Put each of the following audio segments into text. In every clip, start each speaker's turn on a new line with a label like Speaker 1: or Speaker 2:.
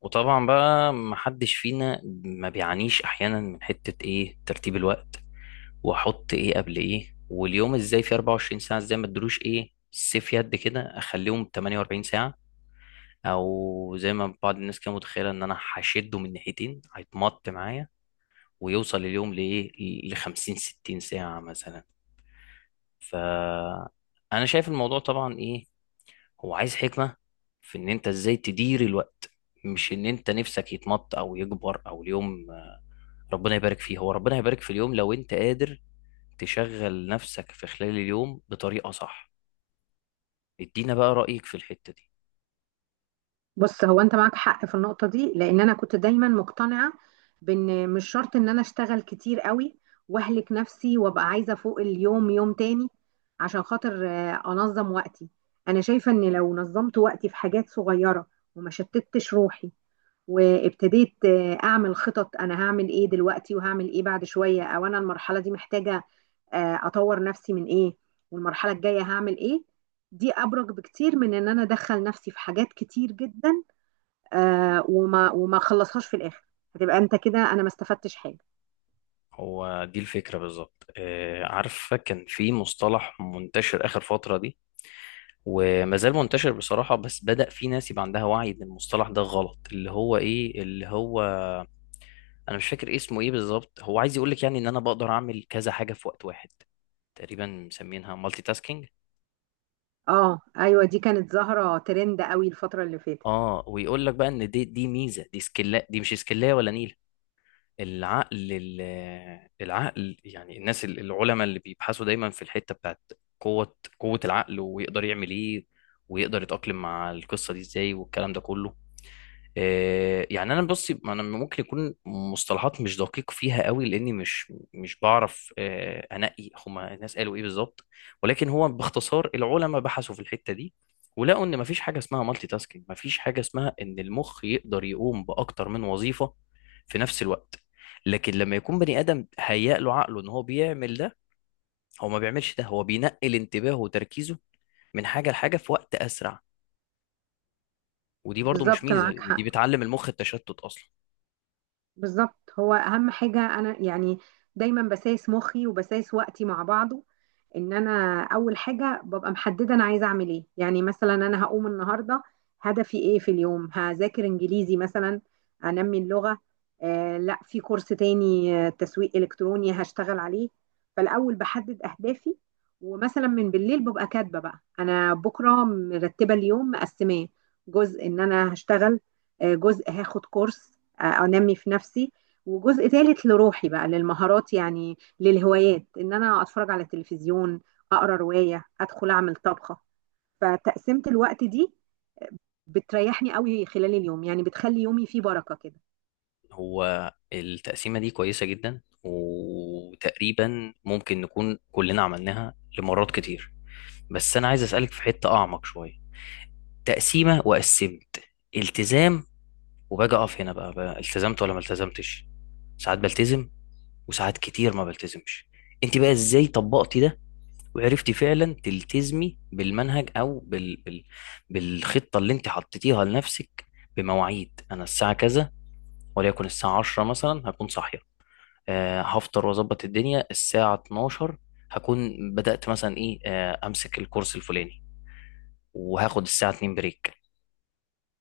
Speaker 1: وطبعا بقى محدش فينا ما بيعانيش احيانا من حتة ايه ترتيب الوقت، واحط ايه قبل ايه، واليوم ازاي في 24 ساعة ازاي ما ادلوش ايه سيف يد كده اخليهم 48 ساعة، او زي ما بعض الناس كانت متخيلة ان انا هشده من ناحيتين هيتمط معايا ويوصل اليوم لايه، ل 50 60 ساعة مثلا. ف انا شايف الموضوع طبعا ايه، هو عايز حكمة في ان انت ازاي تدير الوقت، مش ان انت نفسك يتمط او يكبر او اليوم. ربنا يبارك فيه، هو ربنا يبارك في اليوم لو انت قادر تشغل نفسك في خلال اليوم بطريقة صح. ادينا بقى رأيك في الحتة دي.
Speaker 2: بص، هو انت معاك حق في النقطة دي لان انا كنت دايما مقتنعة بان مش شرط ان انا اشتغل كتير قوي واهلك نفسي وابقى عايزة فوق اليوم يوم تاني عشان خاطر انظم وقتي. انا شايفة ان لو نظمت وقتي في حاجات صغيرة وما شتتش روحي وابتديت اعمل خطط، انا هعمل ايه دلوقتي وهعمل ايه بعد شوية، او انا المرحلة دي محتاجة اطور نفسي من ايه والمرحلة الجاية هعمل ايه. دي ابرك بكتير من ان انا ادخل نفسي في حاجات كتير جدا وما خلصهاش في الاخر. هتبقى انت كده انا ما استفدتش حاجه.
Speaker 1: هو دي الفكرة بالظبط. آه، عارفة كان في مصطلح منتشر آخر فترة دي، وما زال منتشر بصراحة، بس بدأ في ناس يبقى عندها وعي إن المصطلح ده غلط، اللي هو إيه، اللي هو أنا مش فاكر اسمه إيه بالظبط. هو عايز يقولك يعني إن أنا بقدر أعمل كذا حاجة في وقت واحد، تقريبا مسمينها مالتي تاسكينج.
Speaker 2: اه ايوه، دي كانت ظاهره ترند قوي الفتره اللي فاتت.
Speaker 1: اه، ويقول لك بقى ان دي ميزه، دي سكيلا، دي مش سكيلايه ولا نيله. العقل ال- العقل يعني، العلماء اللي بيبحثوا دايما في الحتة بتاعت قوة العقل، ويقدر يعمل ايه، ويقدر يتأقلم مع القصة دي ازاي والكلام ده كله. آه، يعني انا بصي، انا ممكن يكون مصطلحات مش دقيق فيها قوي لاني مش بعرف، آه، انقي هما الناس قالوا ايه بالظبط، ولكن هو باختصار العلماء بحثوا في الحته دي، ولقوا ان مفيش حاجه اسمها مالتي تاسكينج، مفيش حاجه اسمها ان المخ يقدر يقوم باكتر من وظيفه في نفس الوقت. لكن لما يكون بني ادم هيأ له عقله ان هو بيعمل ده، هو ما بيعملش ده، هو بينقل انتباهه وتركيزه من حاجه لحاجه في وقت اسرع. ودي برضو مش
Speaker 2: بالظبط،
Speaker 1: ميزه،
Speaker 2: معاك
Speaker 1: لان دي
Speaker 2: حق.
Speaker 1: بتعلم المخ التشتت اصلا.
Speaker 2: بالظبط، هو اهم حاجه انا يعني دايما بسايس مخي وبسايس وقتي مع بعضه، ان انا اول حاجه ببقى محدده انا عايزه اعمل ايه. يعني مثلا انا هقوم النهارده هدفي ايه في اليوم، هذاكر انجليزي مثلا، انمي اللغه، لا، في كورس تاني تسويق الكتروني هشتغل عليه. فالاول بحدد اهدافي، ومثلا من بالليل ببقى كاتبه بقى انا بكره مرتبه اليوم مقسماه، جزء ان انا هشتغل، جزء هاخد كورس، انمي في نفسي، وجزء ثالث لروحي بقى للمهارات يعني للهوايات، ان انا اتفرج على تلفزيون، اقرا روايه، ادخل اعمل طبخه. فتقسيمه الوقت دي بتريحني قوي خلال اليوم، يعني بتخلي يومي فيه بركه كده.
Speaker 1: هو التقسيمة دي كويسة جدا، وتقريبا ممكن نكون كلنا عملناها لمرات كتير، بس أنا عايز أسألك في حتة أعمق شوية. تقسيمة وقسمت التزام، وباجي أقف هنا بقى، بقى التزمت ولا ما التزمتش. ساعات بلتزم، وساعات كتير ما بلتزمش. أنت بقى إزاي طبقتي ده، وعرفتي فعلا تلتزمي بالمنهج أو بالخطة اللي أنت حطيتيها لنفسك، بمواعيد؟ أنا الساعة كذا وليكن الساعة 10 مثلا هكون صاحية، آه، هفطر واظبط الدنيا الساعة 12 هكون بدأت مثلا ايه، آه، امسك الكورس الفلاني، وهاخد الساعة 2 بريك،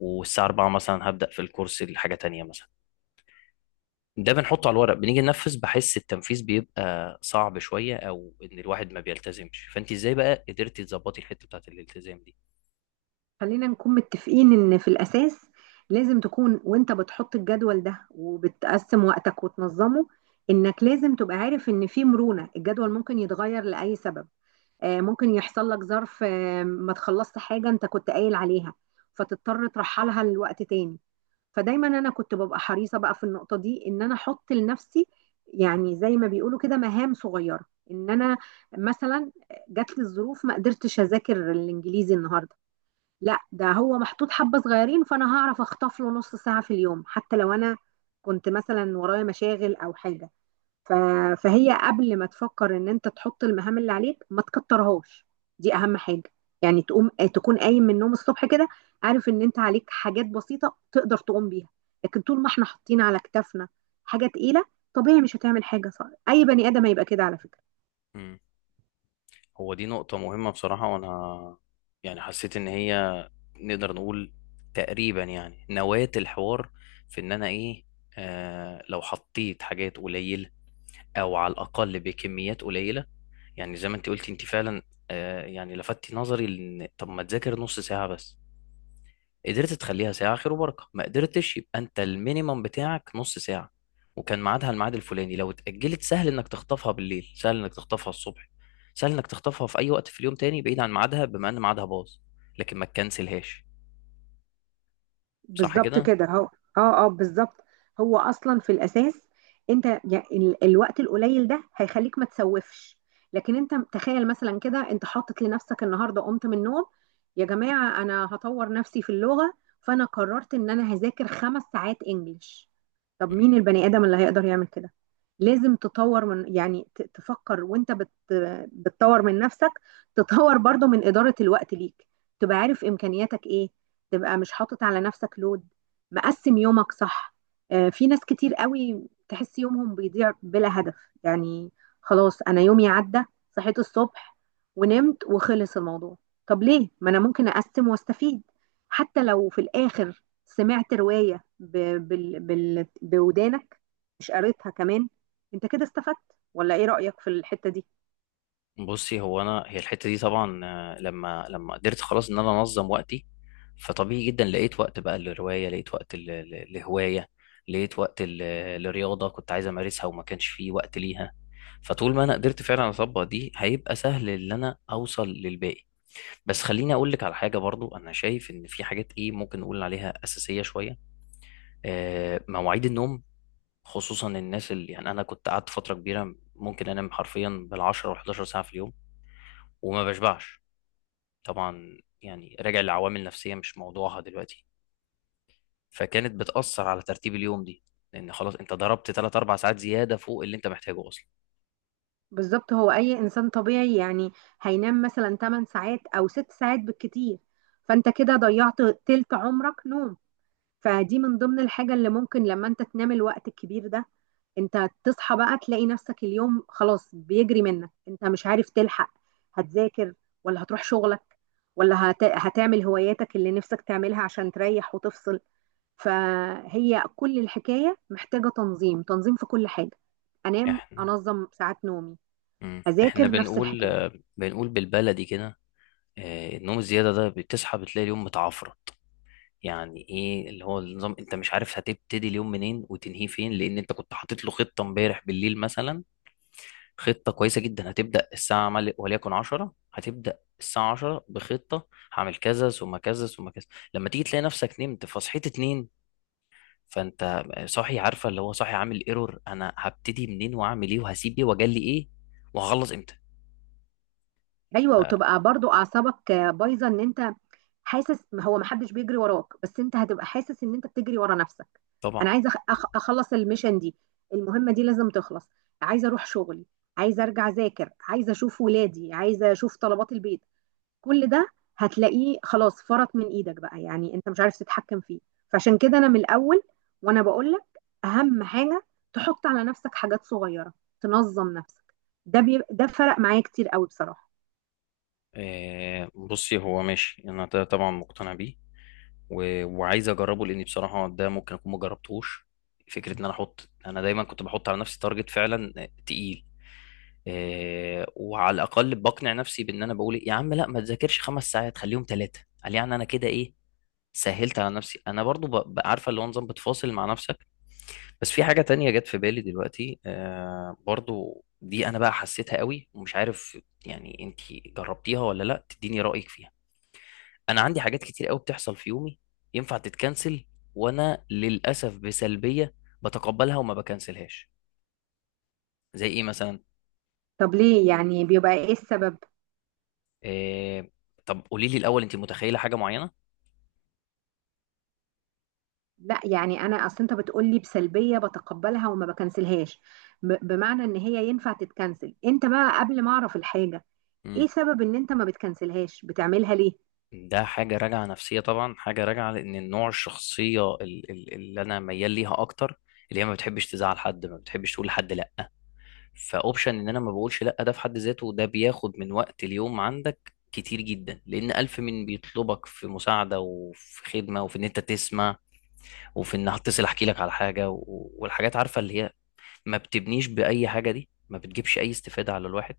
Speaker 1: والساعة 4 مثلا هبدأ في الكورس الحاجة تانية مثلا. ده بنحطه على الورق، بنيجي ننفذ بحس التنفيذ بيبقى صعب شوية، او ان الواحد ما بيلتزمش. فانت ازاي بقى قدرتي تظبطي الحتة بتاعت الالتزام دي؟
Speaker 2: خلينا نكون متفقين ان في الاساس لازم تكون وانت بتحط الجدول ده وبتقسم وقتك وتنظمه انك لازم تبقى عارف ان في مرونه، الجدول ممكن يتغير لاي سبب. ممكن يحصل لك ظرف، ما تخلصت حاجة انت كنت قايل عليها، فتضطر ترحلها لوقت تاني. فدايما انا كنت ببقى حريصة بقى في النقطة دي ان انا احط لنفسي، يعني زي ما بيقولوا كده، مهام صغيرة. ان انا مثلا جات لي الظروف ما قدرتش اذاكر الانجليزي النهارده، لا ده هو محطوط حبة صغيرين فانا هعرف اخطف له نص ساعة في اليوم، حتى لو انا كنت مثلا ورايا مشاغل او حاجة. ف... فهي قبل ما تفكر ان انت تحط المهام اللي عليك ما تكترهاش. دي اهم حاجه. يعني تقوم تكون قايم من النوم الصبح كده عارف ان انت عليك حاجات بسيطه تقدر تقوم بيها، لكن طول ما احنا حاطين على كتافنا حاجه تقيله طبيعي مش هتعمل حاجه صح. اي بني ادم هيبقى كده على فكره.
Speaker 1: مم. هو دي نقطة مهمة بصراحة، وانا يعني حسيت ان هي نقدر نقول تقريبا يعني نواة الحوار، في ان انا ايه، آه، لو حطيت حاجات قليلة او على الاقل بكميات قليلة. يعني زي ما انت قلتي، انت فعلا آه يعني لفتي نظري، لان طب ما تذاكر نص ساعة بس. قدرت تخليها ساعة خير وبركة، ما قدرتش يبقى انت المينيمم بتاعك نص ساعة وكان ميعادها الميعاد الفلاني. لو اتأجلت، سهل انك تخطفها بالليل، سهل انك تخطفها الصبح، سهل انك تخطفها في اي وقت في اليوم تاني بعيد عن ميعادها، بما ان ميعادها باظ، لكن ما تكنسلهاش. صح
Speaker 2: بالظبط
Speaker 1: كده؟
Speaker 2: كده هو. اه اه، بالظبط. هو اصلا في الاساس انت يعني الوقت القليل ده هيخليك ما تسوفش. لكن انت تخيل مثلا كده، انت حاطط لنفسك النهارده قمت من النوم يا جماعه انا هطور نفسي في اللغه، فانا قررت ان انا هذاكر 5 ساعات انجليش، طب مين البني ادم اللي هيقدر يعمل كده؟ لازم تطور من، يعني تفكر، وانت بتطور من نفسك، تطور برضو من اداره الوقت ليك، تبقى عارف امكانياتك ايه، تبقى مش حاطط على نفسك لود، مقسم يومك صح. في ناس كتير قوي تحس يومهم بيضيع بلا هدف، يعني خلاص انا يومي عدى، صحيت الصبح ونمت وخلص الموضوع. طب ليه؟ ما انا ممكن اقسم واستفيد، حتى لو في الاخر سمعت رواية بودانك مش قريتها كمان، انت كده استفدت. ولا ايه رأيك في الحتة دي؟
Speaker 1: بصي هو انا هي الحته دي طبعا، آه، لما لما قدرت خلاص ان انا انظم وقتي، فطبيعي جدا لقيت وقت بقى للروايه، لقيت وقت لهوايه، لقيت وقت لرياضه كنت عايز امارسها وما كانش فيه وقت ليها. فطول ما انا قدرت فعلا اطبق دي، هيبقى سهل ان انا اوصل للباقي. بس خليني اقول لك على حاجه برضو. انا شايف ان في حاجات ايه ممكن نقول عليها اساسيه شويه، آه، مواعيد النوم، خصوصا الناس اللي يعني انا كنت قعدت فتره كبيره ممكن انام حرفيا بال10 و11 ساعه في اليوم وما بشبعش. طبعا يعني راجع لعوامل نفسية مش موضوعها دلوقتي، فكانت بتأثر على ترتيب اليوم دي، لأن خلاص أنت ضربت 3 4 ساعات زيادة فوق اللي أنت محتاجه أصلا.
Speaker 2: بالظبط، هو اي انسان طبيعي يعني هينام مثلا 8 ساعات او 6 ساعات بالكتير، فانت كده ضيعت تلت عمرك نوم. فدي من ضمن الحاجة اللي ممكن لما انت تنام الوقت الكبير ده، انت تصحى بقى تلاقي نفسك اليوم خلاص بيجري منك، انت مش عارف تلحق، هتذاكر ولا هتروح شغلك ولا هتعمل هواياتك اللي نفسك تعملها عشان تريح وتفصل. فهي كل الحكاية محتاجة تنظيم، تنظيم في كل حاجة. انام
Speaker 1: إحنا،
Speaker 2: انظم ساعات نومي،
Speaker 1: مم. إحنا
Speaker 2: اذاكر نفس
Speaker 1: بنقول
Speaker 2: الحكايه.
Speaker 1: آه، بنقول بالبلدي كده، آه، النوم الزيادة ده بتصحى بتلاقي اليوم متعفرط. يعني إيه اللي هو النظام، أنت مش عارف هتبتدي اليوم منين وتنهيه فين، لأن أنت كنت حاطط له خطة امبارح بالليل مثلا، خطة كويسة جدا. هتبدأ الساعة وليكن 10، هتبدأ الساعة 10 بخطة هعمل كذا ثم كذا ثم كذا. لما تيجي تلاقي نفسك نمت فصحيت اتنين، فانت صاحي، عارفة اللي هو صاحي عامل ايرور، انا هبتدي منين وهعمل ايه وهسيب ايه واجلي ايه وهخلص امتى.
Speaker 2: ايوه،
Speaker 1: ف-
Speaker 2: وتبقى برضو اعصابك بايظه ان انت حاسس، ما هو ما حدش بيجري وراك، بس انت هتبقى حاسس ان انت بتجري ورا نفسك.
Speaker 1: طبعا.
Speaker 2: انا عايزه اخلص الميشن دي، المهمه دي لازم تخلص، عايزه اروح شغلي، عايزه ارجع اذاكر، عايزه اشوف ولادي، عايزه اشوف طلبات البيت، كل ده هتلاقيه خلاص فرط من ايدك بقى يعني انت مش عارف تتحكم فيه. فعشان كده انا من الاول وانا بقول لك، اهم حاجه تحط على نفسك حاجات صغيره، تنظم نفسك. ده فرق معايا كتير قوي بصراحه.
Speaker 1: آه، بصي هو ماشي، انا ده طبعا مقتنع بيه، وعايز اجربه، لاني بصراحه ده ممكن اكون ما جربتهوش. فكره ان انا احط، انا دايما كنت بحط على نفسي تارجت فعلا، آه، تقيل، آه، وعلى الاقل بقنع نفسي بان انا بقول إيه، يا عم لا ما تذاكرش 5 ساعات خليهم 3، قال يعني انا كده ايه، سهلت على نفسي. انا برضو عارفه اللي هو نظام بتفاصل مع نفسك. بس في حاجه تانية جت في بالي دلوقتي آه برضو، دي انا بقى حسيتها قوي ومش عارف يعني انت جربتيها ولا لا، تديني رايك فيها. انا عندي حاجات كتير قوي بتحصل في يومي ينفع تتكنسل، وانا للاسف بسلبيه بتقبلها وما بكنسلهاش. زي ايه مثلا؟
Speaker 2: طب ليه، يعني بيبقى ايه السبب؟
Speaker 1: إيه... طب قولي لي الاول انت متخيله حاجه معينه.
Speaker 2: لا، يعني انا اصل انت بتقول لي بسلبيه بتقبلها وما بكنسلهاش، بمعنى ان هي ينفع تتكنسل، انت بقى قبل ما اعرف الحاجه،
Speaker 1: مم.
Speaker 2: ايه سبب ان انت ما بتكنسلهاش بتعملها ليه؟
Speaker 1: ده حاجه راجعه نفسيه طبعا، حاجه راجعه لان النوع الشخصيه اللي انا ميال ليها اكتر، اللي هي ما بتحبش تزعل حد، ما بتحبش تقول لحد لا. فاوبشن ان انا ما بقولش لا ده في حد ذاته، ده بياخد من وقت اليوم عندك كتير جدا، لان الف من بيطلبك في مساعده وفي خدمه وفي ان انت تسمع، وفي ان هتصل احكي لك على حاجه والحاجات، عارفه اللي هي ما بتبنيش باي حاجه، دي ما بتجيبش اي استفاده على الواحد.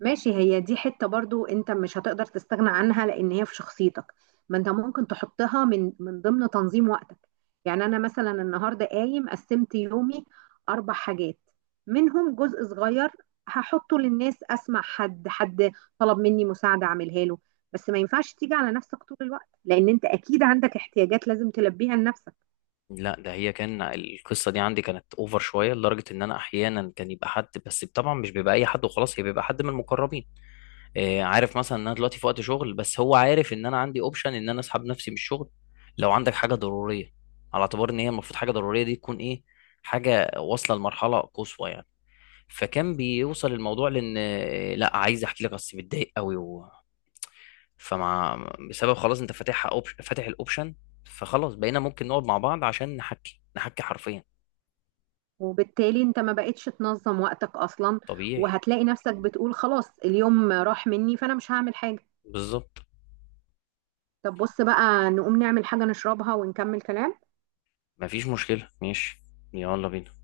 Speaker 2: ماشي، هي دي حتة برضو انت مش هتقدر تستغنى عنها لان هي في شخصيتك، ما انت ممكن تحطها من ضمن تنظيم وقتك. يعني انا مثلا النهاردة قايم قسمت يومي 4 حاجات، منهم جزء صغير هحطه للناس، اسمع حد طلب مني مساعدة اعملها له، بس ما ينفعش تيجي على نفسك طول الوقت لان انت اكيد عندك احتياجات لازم تلبيها لنفسك.
Speaker 1: لا، ده هي كان القصه دي عندي كانت اوفر شويه، لدرجه ان انا احيانا كان يبقى حد، بس طبعا مش بيبقى اي حد وخلاص، هي بيبقى حد من المقربين، آه، عارف مثلا ان انا دلوقتي في وقت شغل، بس هو عارف ان انا عندي اوبشن ان انا اسحب نفسي من الشغل لو عندك حاجه ضروريه. على اعتبار ان هي المفروض حاجه ضروريه دي تكون ايه، حاجه واصله لمرحله قصوى يعني. فكان بيوصل الموضوع لان، آه، لا عايز احكي لك بس متضايق قوي. فمع، بسبب خلاص انت فاتحها فاتح الاوبشن، فخلاص بقينا ممكن نقعد مع بعض عشان نحكي نحكي حرفيا.
Speaker 2: وبالتالي انت ما بقتش تنظم وقتك اصلا،
Speaker 1: طبيعي.
Speaker 2: وهتلاقي نفسك بتقول خلاص اليوم راح مني فانا مش هعمل حاجة.
Speaker 1: بالظبط.
Speaker 2: طب بص بقى، نقوم نعمل حاجة نشربها ونكمل كلام.
Speaker 1: مفيش مشكلة، ماشي. يلا بينا.